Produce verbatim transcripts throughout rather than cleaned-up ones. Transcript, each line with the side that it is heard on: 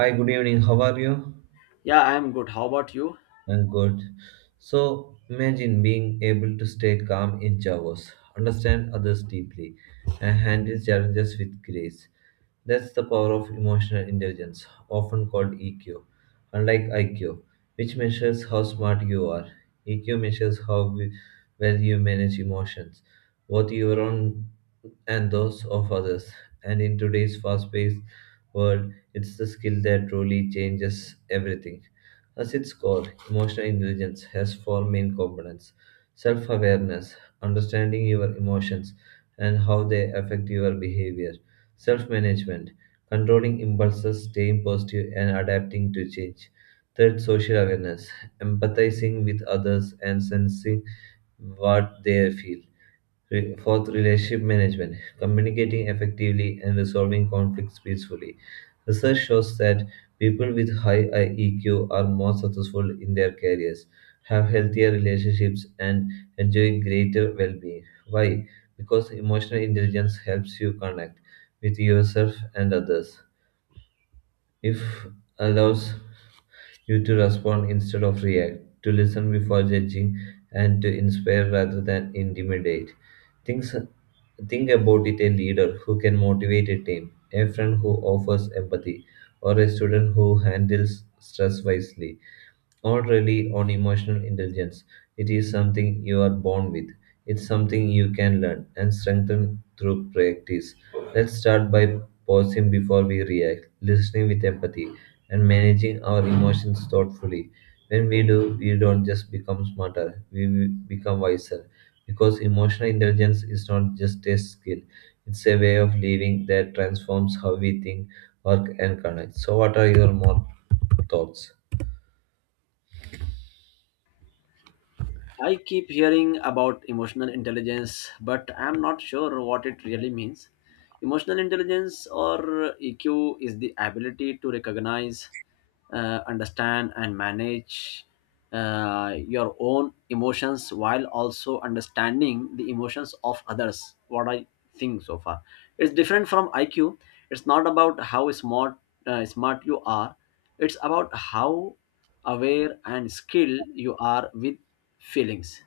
right: Hi, good evening. How are you?
left: Yeah, I'm good. How about you?
right: I'm good. So, imagine being able to stay calm in chaos, understand others deeply, and handle challenges with grace. That's the power of emotional intelligence, often called E Q. Unlike I Q, which measures how smart you are, E Q measures how we- well you manage emotions, both your own and those of others. And in today's fast paced world, it's the skill that truly changes everything. As its core, emotional intelligence has four main components: self awareness, understanding your emotions and how they affect your behavior. Self management, controlling impulses, staying positive, and adapting to change. Third, social awareness, empathizing with others and sensing what they feel. Re- Fourth, relationship management, communicating effectively and resolving conflicts peacefully. Research shows that people with high I E Q are more successful in their careers, have healthier relationships, and enjoy greater well being. Why? Because emotional intelligence helps you connect with yourself and others. If allows you to respond instead of react, to listen before judging, and to inspire rather than intimidate. Think, think about it, a leader who can motivate a team, a friend who offers empathy, or a student who handles stress wisely not really on emotional intelligence. It is something you are born with. It's something you can learn and strengthen through practice. Let's start by pausing before we react, listening with empathy, and managing our emotions thoughtfully. When we do, we don't just become smarter, we will become wiser. Because emotional intelligence is not just a skill, it's a way of living that transforms how we think, work, and connect. So, what are your more thoughts?
left: I keep hearing about emotional intelligence, but I'm not sure what it really means. Emotional intelligence or E Q is the ability to recognize, uh, understand and manage, uh, your own emotions while also understanding the emotions of others. What I think so far, it's different from I Q. It's not about how smart uh, smart you are. It's about how aware and skilled you are with feelings.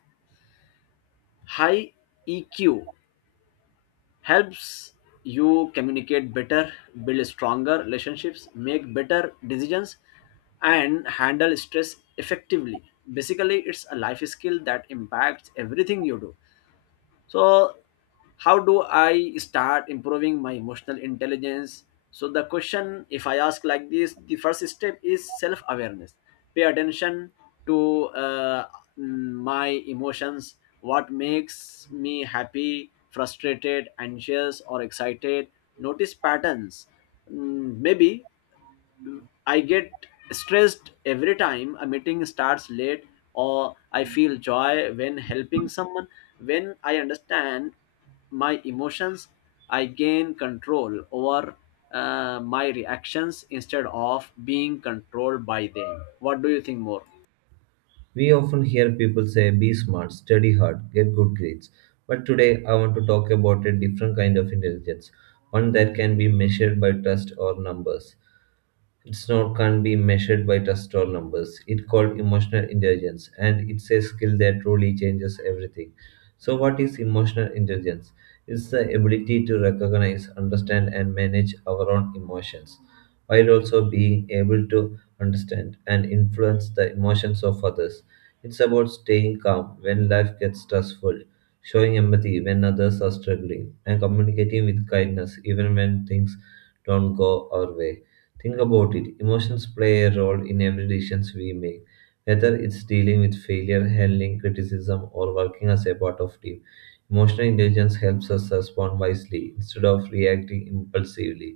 left: High E Q helps you communicate better, build stronger relationships, make better decisions, and handle stress effectively. Basically, it's a life skill that impacts everything you do. So how do I start improving my emotional intelligence? So the question, if I ask like this, the first step is self awareness. Pay attention to uh, my emotions. What makes me happy, frustrated, anxious, or excited? Notice patterns. Mm, maybe I get stressed every time a meeting starts late, or I feel joy when helping someone. When I understand my emotions, I gain control over uh, my reactions instead of being controlled by them. What do you think more?
right: We often hear people say, be smart, study hard, get good grades. But today I want to talk about a different kind of intelligence, one that can be measured by trust or numbers. It's not can be measured by just or numbers. It called emotional intelligence, and it's a skill that truly changes everything. So, what is emotional intelligence? It's the ability to recognize, understand, and manage our own emotions, while also being able to understand and influence the emotions of others. It's about staying calm when life gets stressful, showing empathy when others are struggling, and communicating with kindness even when things don't go our way. Think about it. Emotions play a role in every decision we make, whether it's dealing with failure, handling criticism, or working as a part of team. Emotional intelligence helps us respond wisely instead of reacting impulsively.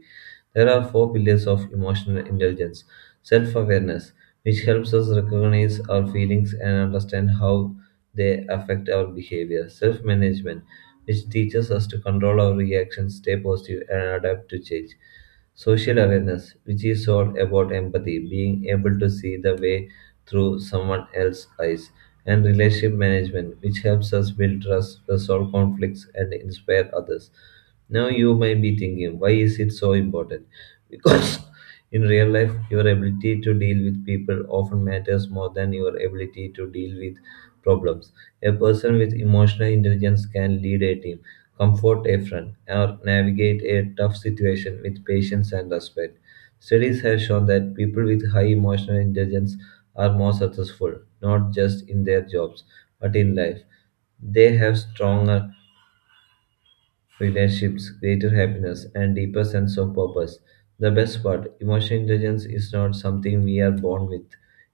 right: There are four pillars of emotional intelligence. Self awareness, which helps us recognize our feelings and understand how they affect our behavior. Self management, which teaches us to control our reactions, stay positive, and adapt to change. Social awareness, which is all about empathy, being able to see the way through someone else's eyes, and relationship management, which helps us build trust, resolve conflicts, and inspire others. Now you might be thinking, why is it so important? Because in real life, your ability to deal with people often matters more than your ability to deal with problems. A person with emotional intelligence can lead a team, comfort a friend, or navigate a tough situation with patience and respect. Studies have shown that people with high emotional intelligence are more successful, not just in their jobs, but in life. They have stronger relationships, greater happiness, and deeper sense of purpose. The best part, emotional intelligence is not something we are born with,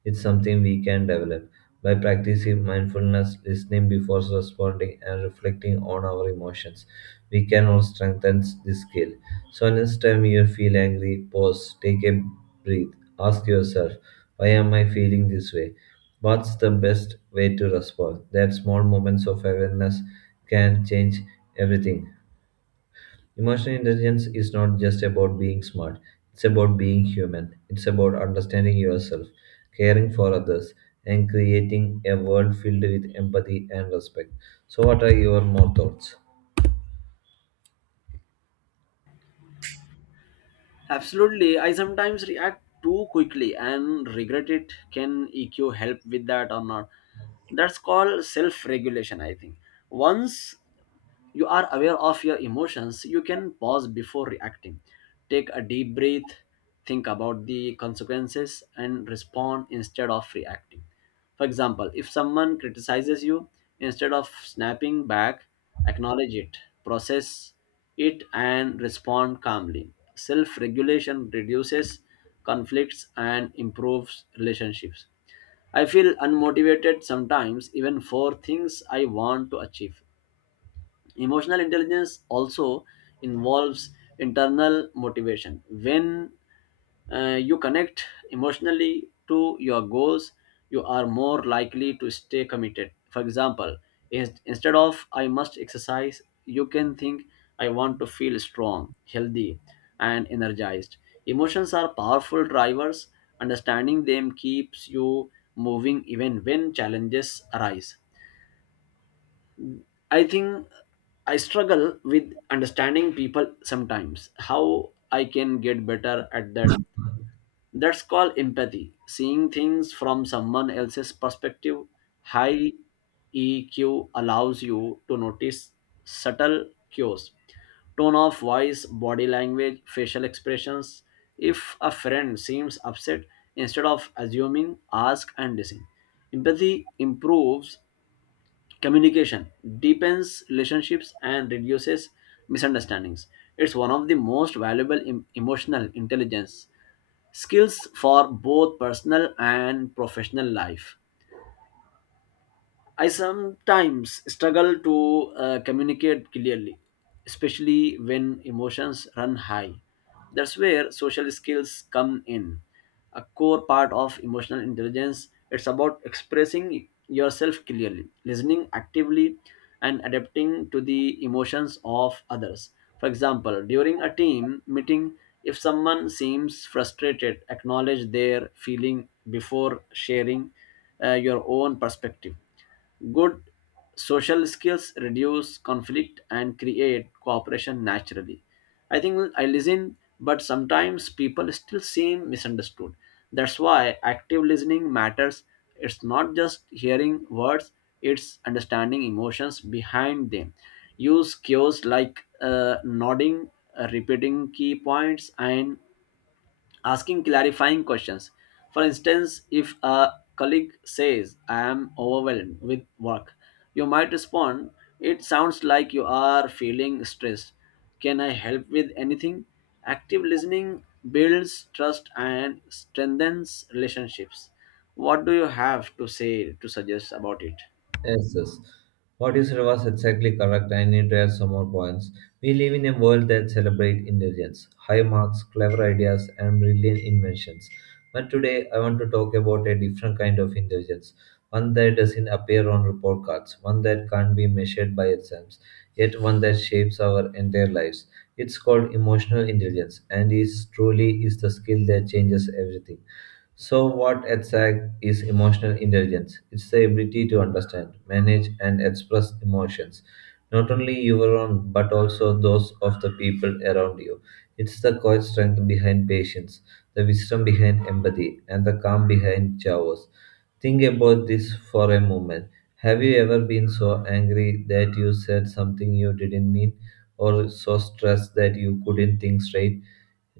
right: it's something we can develop. By practicing mindfulness, listening before responding, and reflecting on our emotions, we can all strengthen this skill. So, next time you feel angry, pause, take a breath, ask yourself, why am I feeling this way? What's the best way to respond? That small moments of awareness can change everything. Emotional intelligence is not just about being smart, it's about being human. It's about understanding yourself, caring for others, and creating a world filled with empathy and respect. So, what are your more thoughts?
left: Absolutely. I sometimes react too quickly and regret it. Can E Q help with that or not? That's called self regulation, I think. Once you are aware of your emotions, you can pause before reacting. Take a deep breath, think about the consequences, and respond instead of reacting. For example, if someone criticizes you, instead of snapping back, acknowledge it, process it, and respond calmly. Self regulation reduces conflicts and improves relationships. I feel unmotivated sometimes, even for things I want to achieve. Emotional intelligence also involves internal motivation. When uh, you connect emotionally to your goals, you are more likely to stay committed. For example, in- instead of I must exercise, you can think, I want to feel strong, healthy, and energized. Emotions are powerful drivers. Understanding them keeps you moving even when challenges arise. I think I struggle with understanding people sometimes. How I can get better at that? That's called empathy, seeing things from someone else's perspective. High E Q allows you to notice subtle cues, tone of voice, body language, facial expressions. If a friend seems upset, instead of assuming, ask and listen. Empathy improves communication, deepens relationships, and reduces misunderstandings. It's one of the most valuable em- emotional intelligence skills for both personal and professional life. I sometimes struggle to uh, communicate clearly, especially when emotions run high. That's where social skills come in. A core part of emotional intelligence, it's about expressing yourself clearly, listening actively, and adapting to the emotions of others. For example, during a team meeting, if someone seems frustrated, acknowledge their feeling before sharing uh, your own perspective. Good social skills reduce conflict and create cooperation naturally. I think I listen, but sometimes people still seem misunderstood. That's why active listening matters. It's not just hearing words, it's understanding emotions behind them. Use cues like uh, nodding, uh, repeating key points, and asking clarifying questions. For instance, if a colleague says, I am overwhelmed with work, you might respond, it sounds like you are feeling stressed. Can I help with anything? Active listening builds trust and strengthens relationships. What do you have to say to suggest about it?
right: Yes, yes. What you said was exactly correct. I need to add some more points. We live in a world that celebrates intelligence, high marks, clever ideas, and brilliant inventions. But today, I want to talk about a different kind of intelligence, one that doesn't appear on report cards, one that can't be measured by exams, yet one that shapes our entire lives. It's called emotional intelligence, and is truly is the skill that changes everything. So, what E T S A C is emotional intelligence? It's the ability to understand, manage, and express emotions, not only your own, but also those of the people around you. It's the core strength behind patience, the wisdom behind empathy, and the calm behind chaos. Think about this for a moment. Have you ever been so angry that you said something you didn't mean, or so stressed that you couldn't think straight?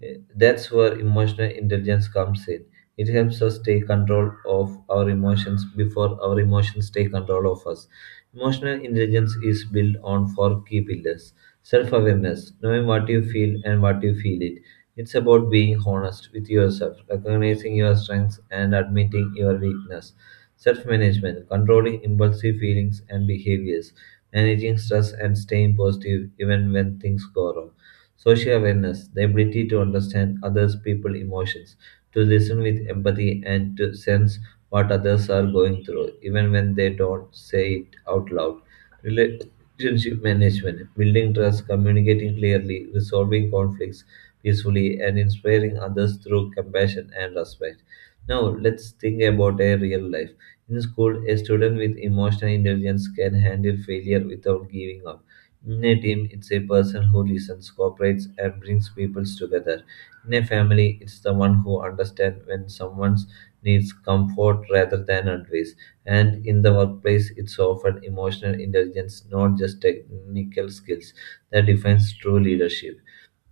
right: Eh, That's where emotional intelligence comes in. It helps us take control of our emotions before our emotions take control of us. Emotional intelligence is built on four key pillars: self awareness, knowing what you feel and what you feel it. It's about being honest with yourself, recognizing your strengths, and admitting your weakness. Self management, controlling impulsive feelings and behaviors, managing stress, and staying positive even when things go wrong. Social awareness, the ability to understand others' people's emotions, to listen with empathy, and to sense what others are going through, even when they don't say it out loud. Relationship management, building trust, communicating clearly, resolving conflicts peacefully, and inspiring others through compassion and respect. Now, let's think about a real life. In school, a student with emotional intelligence can handle failure without giving up. In a team, it's a person who listens, cooperates, and brings people together. In a family, it's the one who understands when someone needs comfort rather than advice. And in the workplace, it's often emotional intelligence, not just technical skills, that defines true leadership.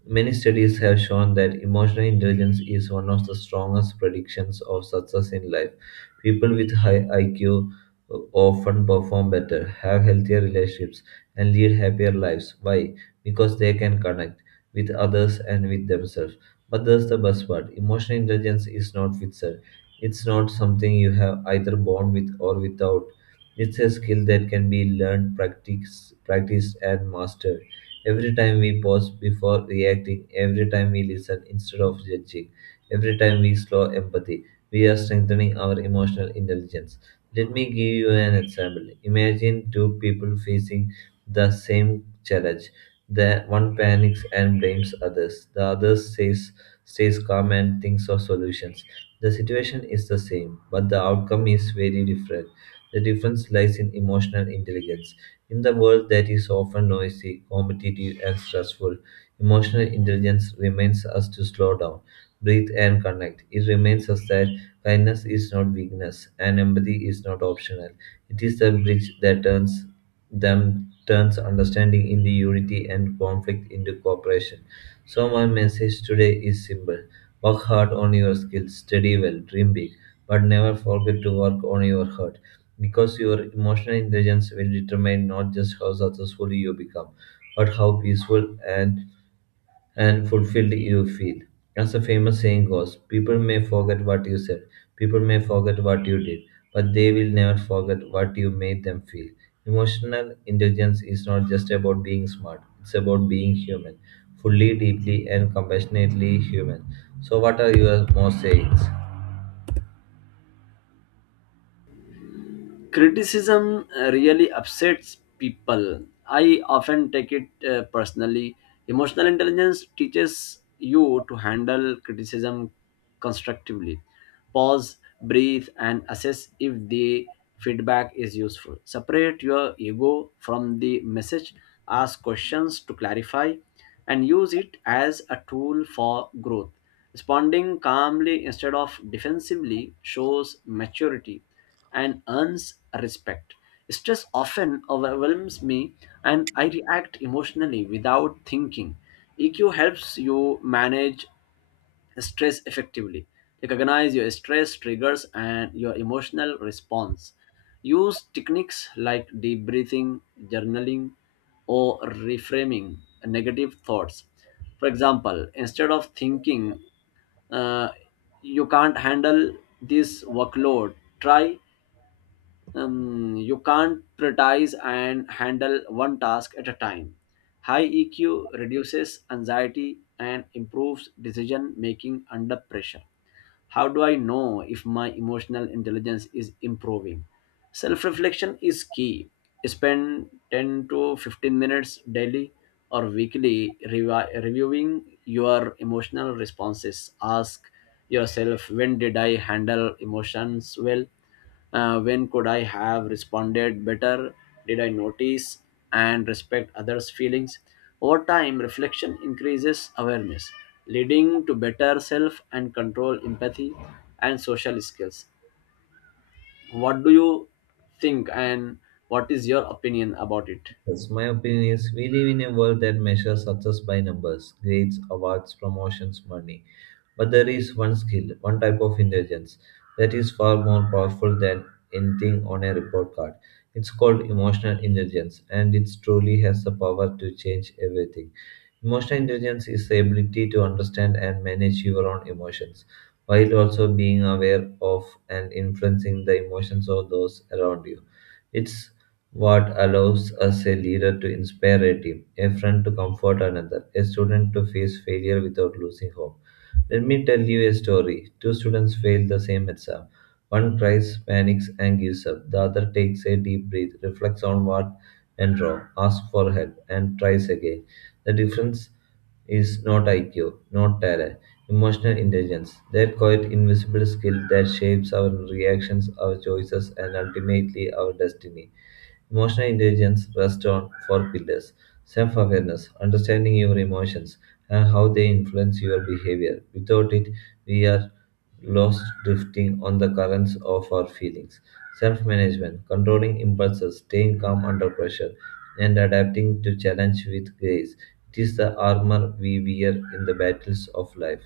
right: Many studies have shown that emotional intelligence is one of the strongest predictions of success in life. People with high I Q often perform better, have healthier relationships, and lead happier lives. Why? Because they can connect with others and with themselves. But that's the best part. Emotional intelligence is not fixed. It's not something you have either born with or without. It's a skill that can be learned, practiced, practiced and mastered. Every time we pause before reacting, every time we listen instead of judging, every time we slow empathy, we are strengthening our emotional intelligence. Let me give you an example. Imagine two people facing the same challenge. The one panics and blames others. The other says stays calm and thinks of solutions. The situation is the same, but the outcome is very different. The difference lies in emotional intelligence. In the world that is often noisy, competitive, and stressful, emotional intelligence reminds us to slow down, breathe, and connect. It reminds us that kindness is not weakness and empathy is not optional. It is the bridge that turns them turns understanding into unity and conflict into cooperation. So my message today is simple. Work hard on your skills, study well, dream big, but never forget to work on your heart because your emotional intelligence will determine not just how successful you become, but how peaceful and, and fulfilled you feel. As a famous saying goes, people may forget what you said, people may forget what you did, but they will never forget what you made them feel. Emotional intelligence is not just about being smart, it's about being human, fully, deeply, and compassionately human. So, what are your more sayings?
left: Criticism uh, really upsets people. I often take it uh, personally. Emotional intelligence teaches you to handle criticism constructively. Pause, breathe, and assess if the feedback is useful. Separate your ego from the message, ask questions to clarify, and use it as a tool for growth. Responding calmly instead of defensively shows maturity and earns respect. Stress often overwhelms me and I react emotionally without thinking. E Q helps you manage stress effectively. Recognize your stress triggers and your emotional response. Use techniques like deep breathing, journaling, or reframing negative thoughts. For example, instead of thinking, uh, you can't handle this workload, try, um, you can't prioritize and handle one task at a time. High E Q reduces anxiety and improves decision making under pressure. How do I know if my emotional intelligence is improving? Self reflection is key. Spend ten to fifteen minutes daily or weekly revi- reviewing your emotional responses. Ask yourself, when did I handle emotions well? Uh, when could I have responded better? Did I notice and respect others' feelings? Over time, reflection increases awareness, leading to better self and control, empathy, and social skills. What do you think, and what is your opinion about it?
right: Yes, my opinion is we live in a world that measures success by numbers, grades, awards, promotions, money. But there is one skill, one type of intelligence that is far more powerful than anything on a report card. It's called emotional intelligence, and it truly has the power to change everything. Emotional intelligence is the ability to understand and manage your own emotions while also being aware of and influencing the emotions of those around you. It's what allows us a leader to inspire a team, a friend to comfort another, a student to face failure without losing hope. Let me tell you a story. Two students failed the same exam. One tries, panics, and gives up. The other takes a deep breath, reflects on what went wrong, asks for help, and tries again. The difference is not I Q, not talent, emotional intelligence, that quiet invisible skill that shapes our reactions, our choices, and ultimately our destiny. Emotional intelligence rests on four pillars: self awareness, understanding your emotions and how they influence your behavior. Without it, we are lost drifting on the currents of our feelings. Self management, controlling impulses, staying calm under pressure, and adapting to challenge with grace. It is the armor we wear in the battles of life.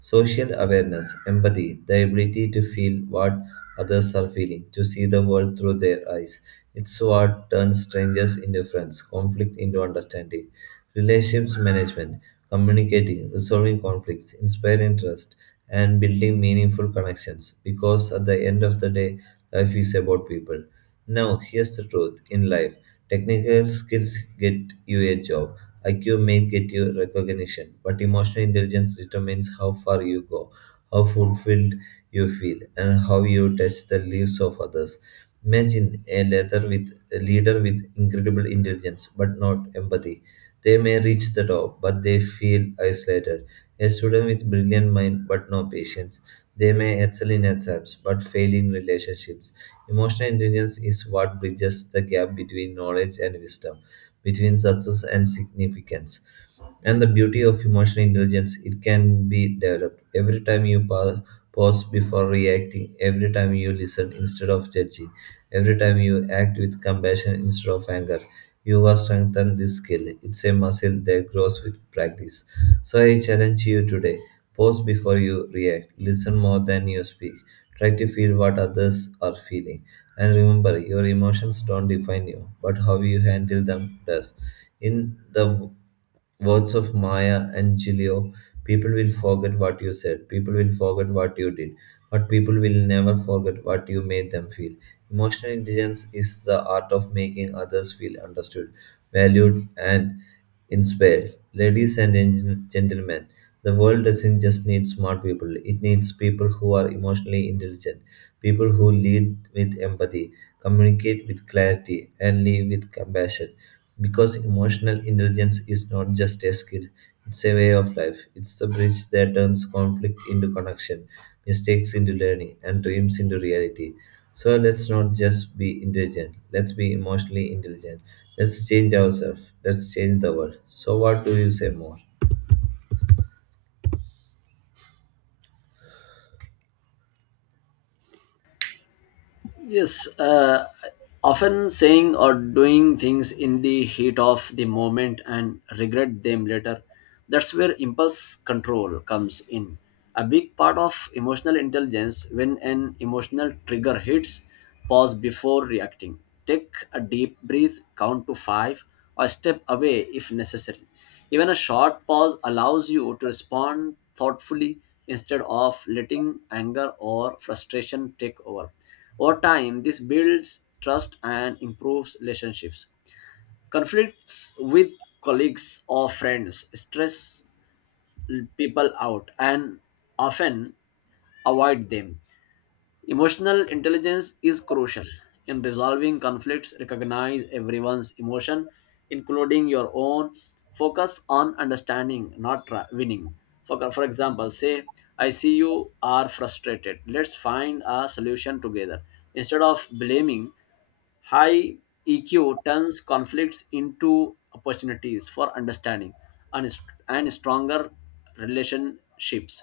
right: Social awareness, empathy, the ability to feel what others are feeling, to see the world through their eyes. It's what turns strangers into friends, conflict into understanding. Relationships management, communicating, resolving conflicts, inspiring trust, and building meaningful connections because at the end of the day, life is about people. Now, here's the truth in life, technical skills get you a job, I Q may get you recognition, but emotional intelligence determines how far you go, how fulfilled you feel, and how you touch the lives of others. Imagine a leader with a leader with incredible intelligence but not empathy. They may reach the top, but they feel isolated. A student with brilliant mind but no patience. They may excel in exams but fail in relationships. Emotional intelligence is what bridges the gap between knowledge and wisdom, between success and significance. And the beauty of emotional intelligence, it can be developed. Every time you pa- pause before reacting, every time you listen instead of judging, every time you act with compassion instead of anger, you will strengthen this skill. It's a muscle that grows with practice. So I challenge you today. Pause before you react. Listen more than you speak. Try to feel what others are feeling. And remember, your emotions don't define you, but how you handle them does. In the words of Maya Angelou, people will forget what you said, people will forget what you did, but people will never forget what you made them feel. Emotional intelligence is the art of making others feel understood, valued, and inspired. Ladies and gen- gentlemen, the world doesn't just need smart people, it needs people who are emotionally intelligent, people who lead with empathy, communicate with clarity, and live with compassion. Because emotional intelligence is not just a skill, it's a way of life. It's the bridge that turns conflict into connection, mistakes into learning, and dreams into reality. So let's not just be intelligent, let's be emotionally intelligent. Let's change ourselves, let's change the world. So, what do you say more?
left: Yes, uh, often saying or doing things in the heat of the moment and regret them later. That's where impulse control comes in. A big part of emotional intelligence, when an emotional trigger hits, pause before reacting. Take a deep breath, count to five, or step away if necessary. Even a short pause allows you to respond thoughtfully instead of letting anger or frustration take over. Over time, this builds trust and improves relationships. Conflicts with colleagues or friends stress people out and often avoid them. Emotional intelligence is crucial in resolving conflicts. Recognize everyone's emotion, including your own. Focus on understanding, not tra- winning. For, for example, say, I see you are frustrated. Let's find a solution together. Instead of blaming, high E Q turns conflicts into opportunities for understanding and, and stronger relationships.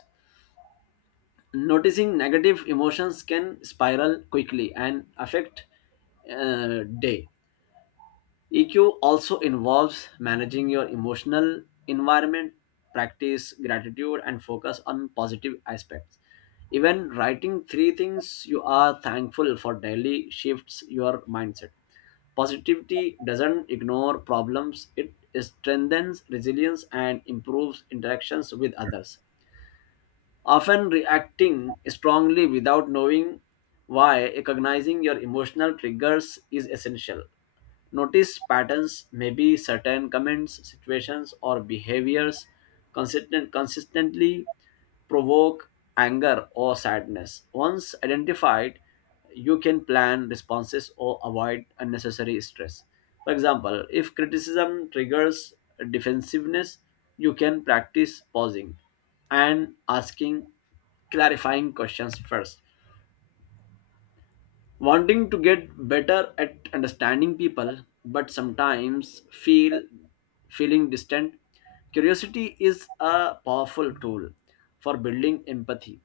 left: Noticing negative emotions can spiral quickly and affect uh, day. E Q also involves managing your emotional environment, practice gratitude, and focus on positive aspects. Even writing three things you are thankful for daily shifts your mindset. Positivity doesn't ignore problems, it strengthens resilience and improves interactions with others. Often reacting strongly without knowing why, recognizing your emotional triggers is essential. Notice patterns, maybe certain comments, situations, or behaviors consistent, consistently provoke anger or sadness. Once identified, you can plan responses or avoid unnecessary stress. For example, if criticism triggers defensiveness, you can practice pausing and asking clarifying questions first. Wanting to get better at understanding people, but sometimes feel feeling distant. Curiosity is a powerful tool for building empathy.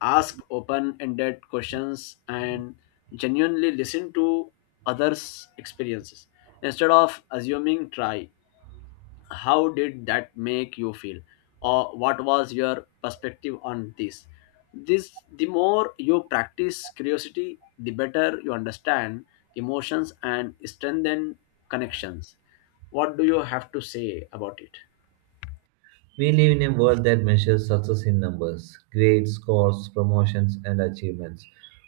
left: Ask open-ended questions and genuinely listen to others' experiences. Instead of assuming, try, how did that make you feel, or what was your perspective on this? This the more you practice curiosity, the better you understand emotions and strengthen connections. What do you have to say about it?
right: We live in a world that measures success in numbers, grades, scores, promotions, and achievements.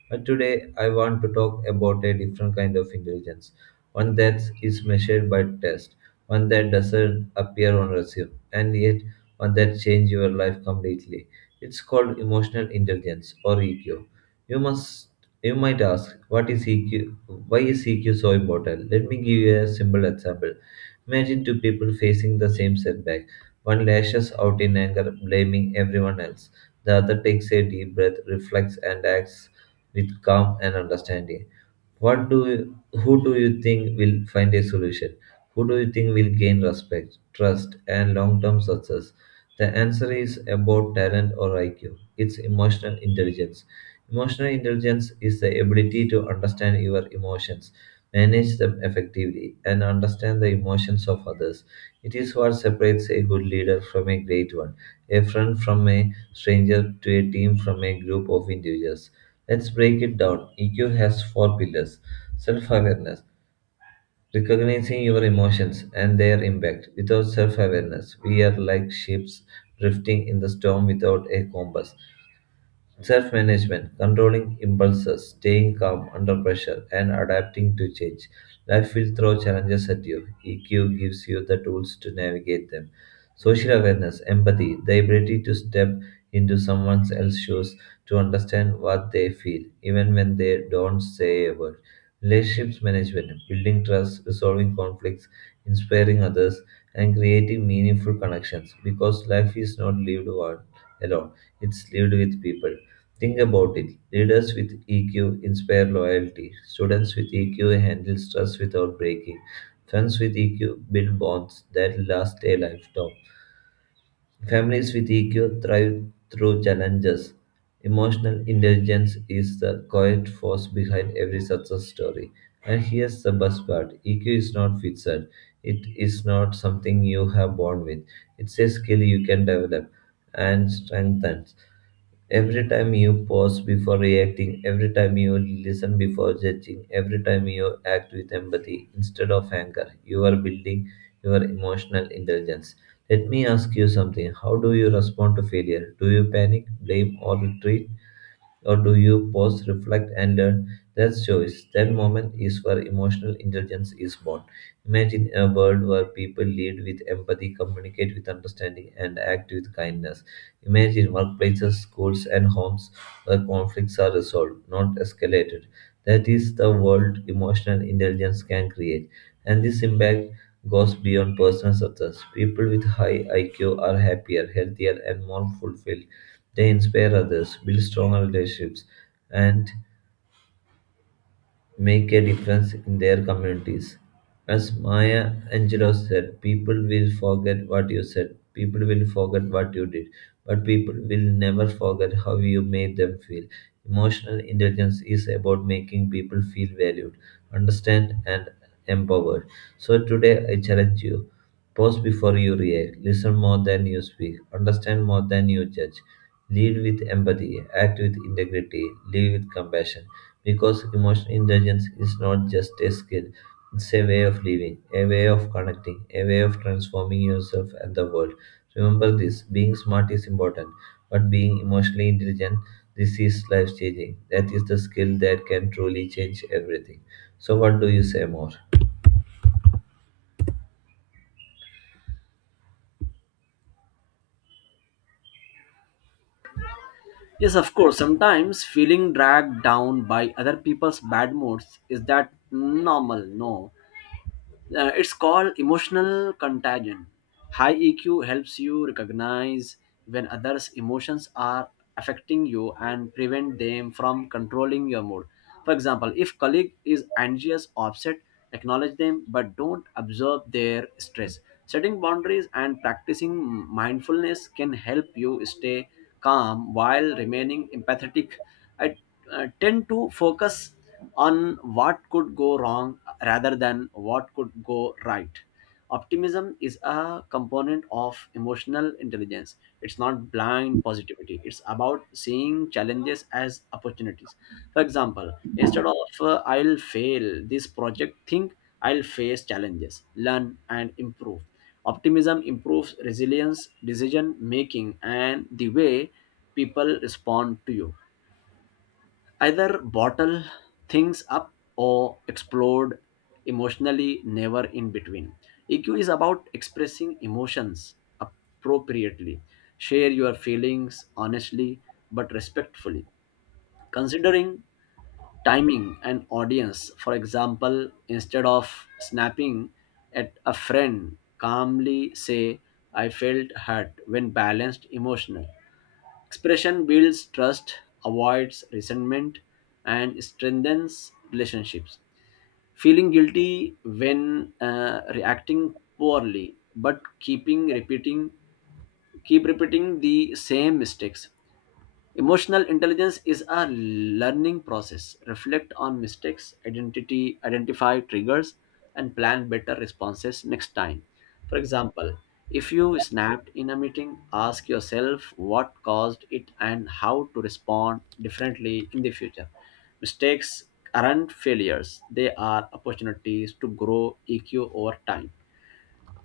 right: But today, I want to talk about a different kind of intelligence, one that is measured by test, one that doesn't appear on resume, and yet one that changes your life completely. It's called emotional intelligence, or E Q. You must, you might ask, what is E Q? Why is E Q so important? Let me give you a simple example. Imagine two people facing the same setback. One lashes out in anger, blaming everyone else. The other takes a deep breath, reflects, and acts with calm and understanding. What do you, who do you think will find a solution? Who do you think will gain respect, trust, and long-term success? The answer is about talent or I Q. It's emotional intelligence. Emotional intelligence is the ability to understand your emotions, manage them effectively, and understand the emotions of others. It is what separates a good leader from a great one, a friend from a stranger, to a team from a group of individuals. Let's break it down. E Q has four pillars: self awareness, recognizing your emotions and their impact. Without self awareness, we are like ships drifting in the storm without a compass. Self management, controlling impulses, staying calm under pressure, and adapting to change. Life will throw challenges at you. E Q gives you the tools to navigate them. Social awareness, empathy, the ability to step into someone else's shoes, to understand what they feel, even when they don't say a word. Relationships management, building trust, resolving conflicts, inspiring others, and creating meaningful connections, because life is not lived one alone, it's lived with people. Think about it. Leaders with E Q inspire loyalty. Students with E Q handle stress without breaking. Friends with E Q build bonds that last a lifetime. Families with E Q thrive through challenges. Emotional intelligence is the quiet force behind every success story. And here's the best part: E Q is not fixed, it is not something you have born with. It's a skill you can develop and strengthen. Every time you pause before reacting, every time you listen before judging, every time you act with empathy instead of anger, you are building your emotional intelligence. Let me ask you something. How do you respond to failure? Do you panic, blame, or retreat? Or do you pause, reflect, and learn? That's choice. That moment is where emotional intelligence is born. Imagine a world where people lead with empathy, communicate with understanding, and act with kindness. Imagine workplaces, schools, and homes where conflicts are resolved, not escalated. That is the world emotional intelligence can create. And this impact goes beyond personal success. People with high I Q are happier, healthier, and more fulfilled. They inspire others, build stronger relationships, and make a difference in their communities. As Maya Angelou said, people will forget what you said, people will forget what you did, but people will never forget how you made them feel. Emotional intelligence is about making people feel valued, understand, and empowered. So today I challenge you. Pause before you react. Listen more than you speak. Understand more than you judge. Lead with empathy. Act with integrity. Live with compassion. Because emotional intelligence is not just a skill, it's a way of living, a way of connecting, a way of transforming yourself and the world. Remember this, being smart is important, but being emotionally intelligent, this is life changing. That is the skill that can truly change everything. So, what do you say more?
left: Yes, of course. Sometimes feeling dragged down by other people's bad moods, is that normal? No. Uh, it's called emotional contagion. High E Q helps you recognize when others' emotions are affecting you and prevent them from controlling your mood. For example, if colleague is anxious or upset, acknowledge them but don't observe their stress. Setting boundaries and practicing mindfulness can help you stay calm while remaining empathetic. I uh, tend to focus on what could go wrong rather than what could go right. Optimism is a component of emotional intelligence. It's not blind positivity. It's about seeing challenges as opportunities. For example, instead of uh, I'll fail this project, think I'll face challenges, learn, and improve. Optimism improves resilience, decision making, and the way people respond to you. Either bottle things up or explode emotionally, never in between. E Q is about expressing emotions appropriately. Share your feelings honestly but respectfully, considering timing and audience. For example, instead of snapping at a friend, calmly say, I felt hurt when balanced emotional. Expression builds trust, avoids resentment, and strengthens relationships. Feeling guilty when uh, reacting poorly, but keeping repeating, keep repeating the same mistakes. Emotional intelligence is a learning process. Reflect on mistakes, identity, identify triggers, and plan better responses next time. For example, if you snapped in a meeting, ask yourself what caused it and how to respond differently in the future. Mistakes aren't failures, they are opportunities to grow E Q over time.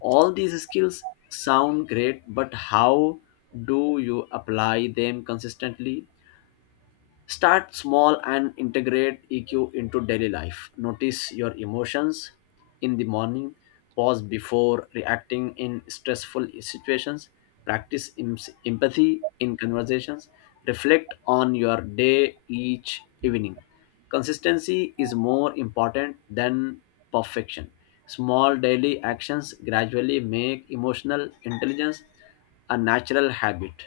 left: All these skills sound great, but how do you apply them consistently? Start small and integrate E Q into daily life. Notice your emotions in the morning, pause before reacting in stressful situations, practice em- empathy in conversations, reflect on your day each evening. Consistency is more important than perfection. Small daily actions gradually make emotional intelligence a natural habit.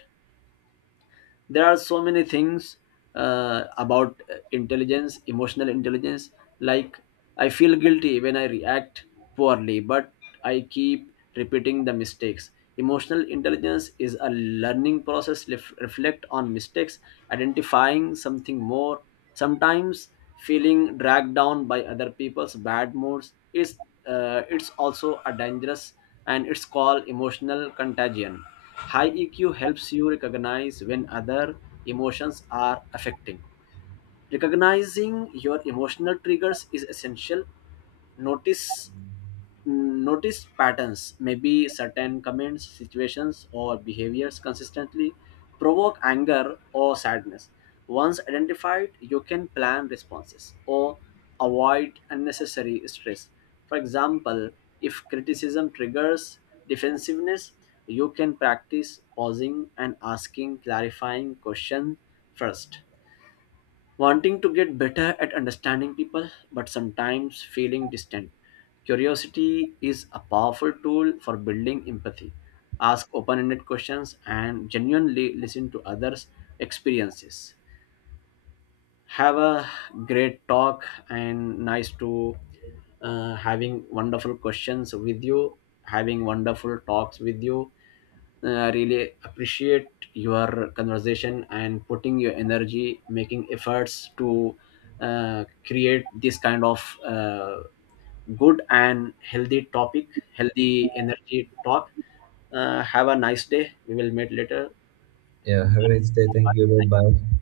left: There are so many things uh, about uh, intelligence emotional intelligence, like, I feel guilty when I react poorly, but I keep repeating the mistakes. Emotional intelligence is a learning process. Ref- reflect on mistakes, identifying something more. Sometimes feeling dragged down by other people's bad moods is, uh, it's also a dangerous, and it's called emotional contagion. High E Q helps you recognize when other emotions are affecting. Recognizing your emotional triggers is essential. Notice Mm, notice patterns, maybe certain comments, situations, or behaviors consistently provoke anger or sadness. Once identified, you can plan responses or avoid unnecessary stress. For example, if criticism triggers defensiveness, you can practice pausing and asking clarifying questions first. Wanting to get better at understanding people, but sometimes feeling distant. Curiosity is a powerful tool for building empathy. Ask open ended questions and genuinely listen to others' experiences. Have a great talk and nice to uh, having wonderful questions with you, having wonderful talks with you. I really appreciate your conversation and putting your energy, making efforts to uh, create this kind of uh, good and healthy topic, healthy energy talk. Uh, have a nice day. We will meet later.
right: Yeah, have a nice day. Thank you. Bye bye.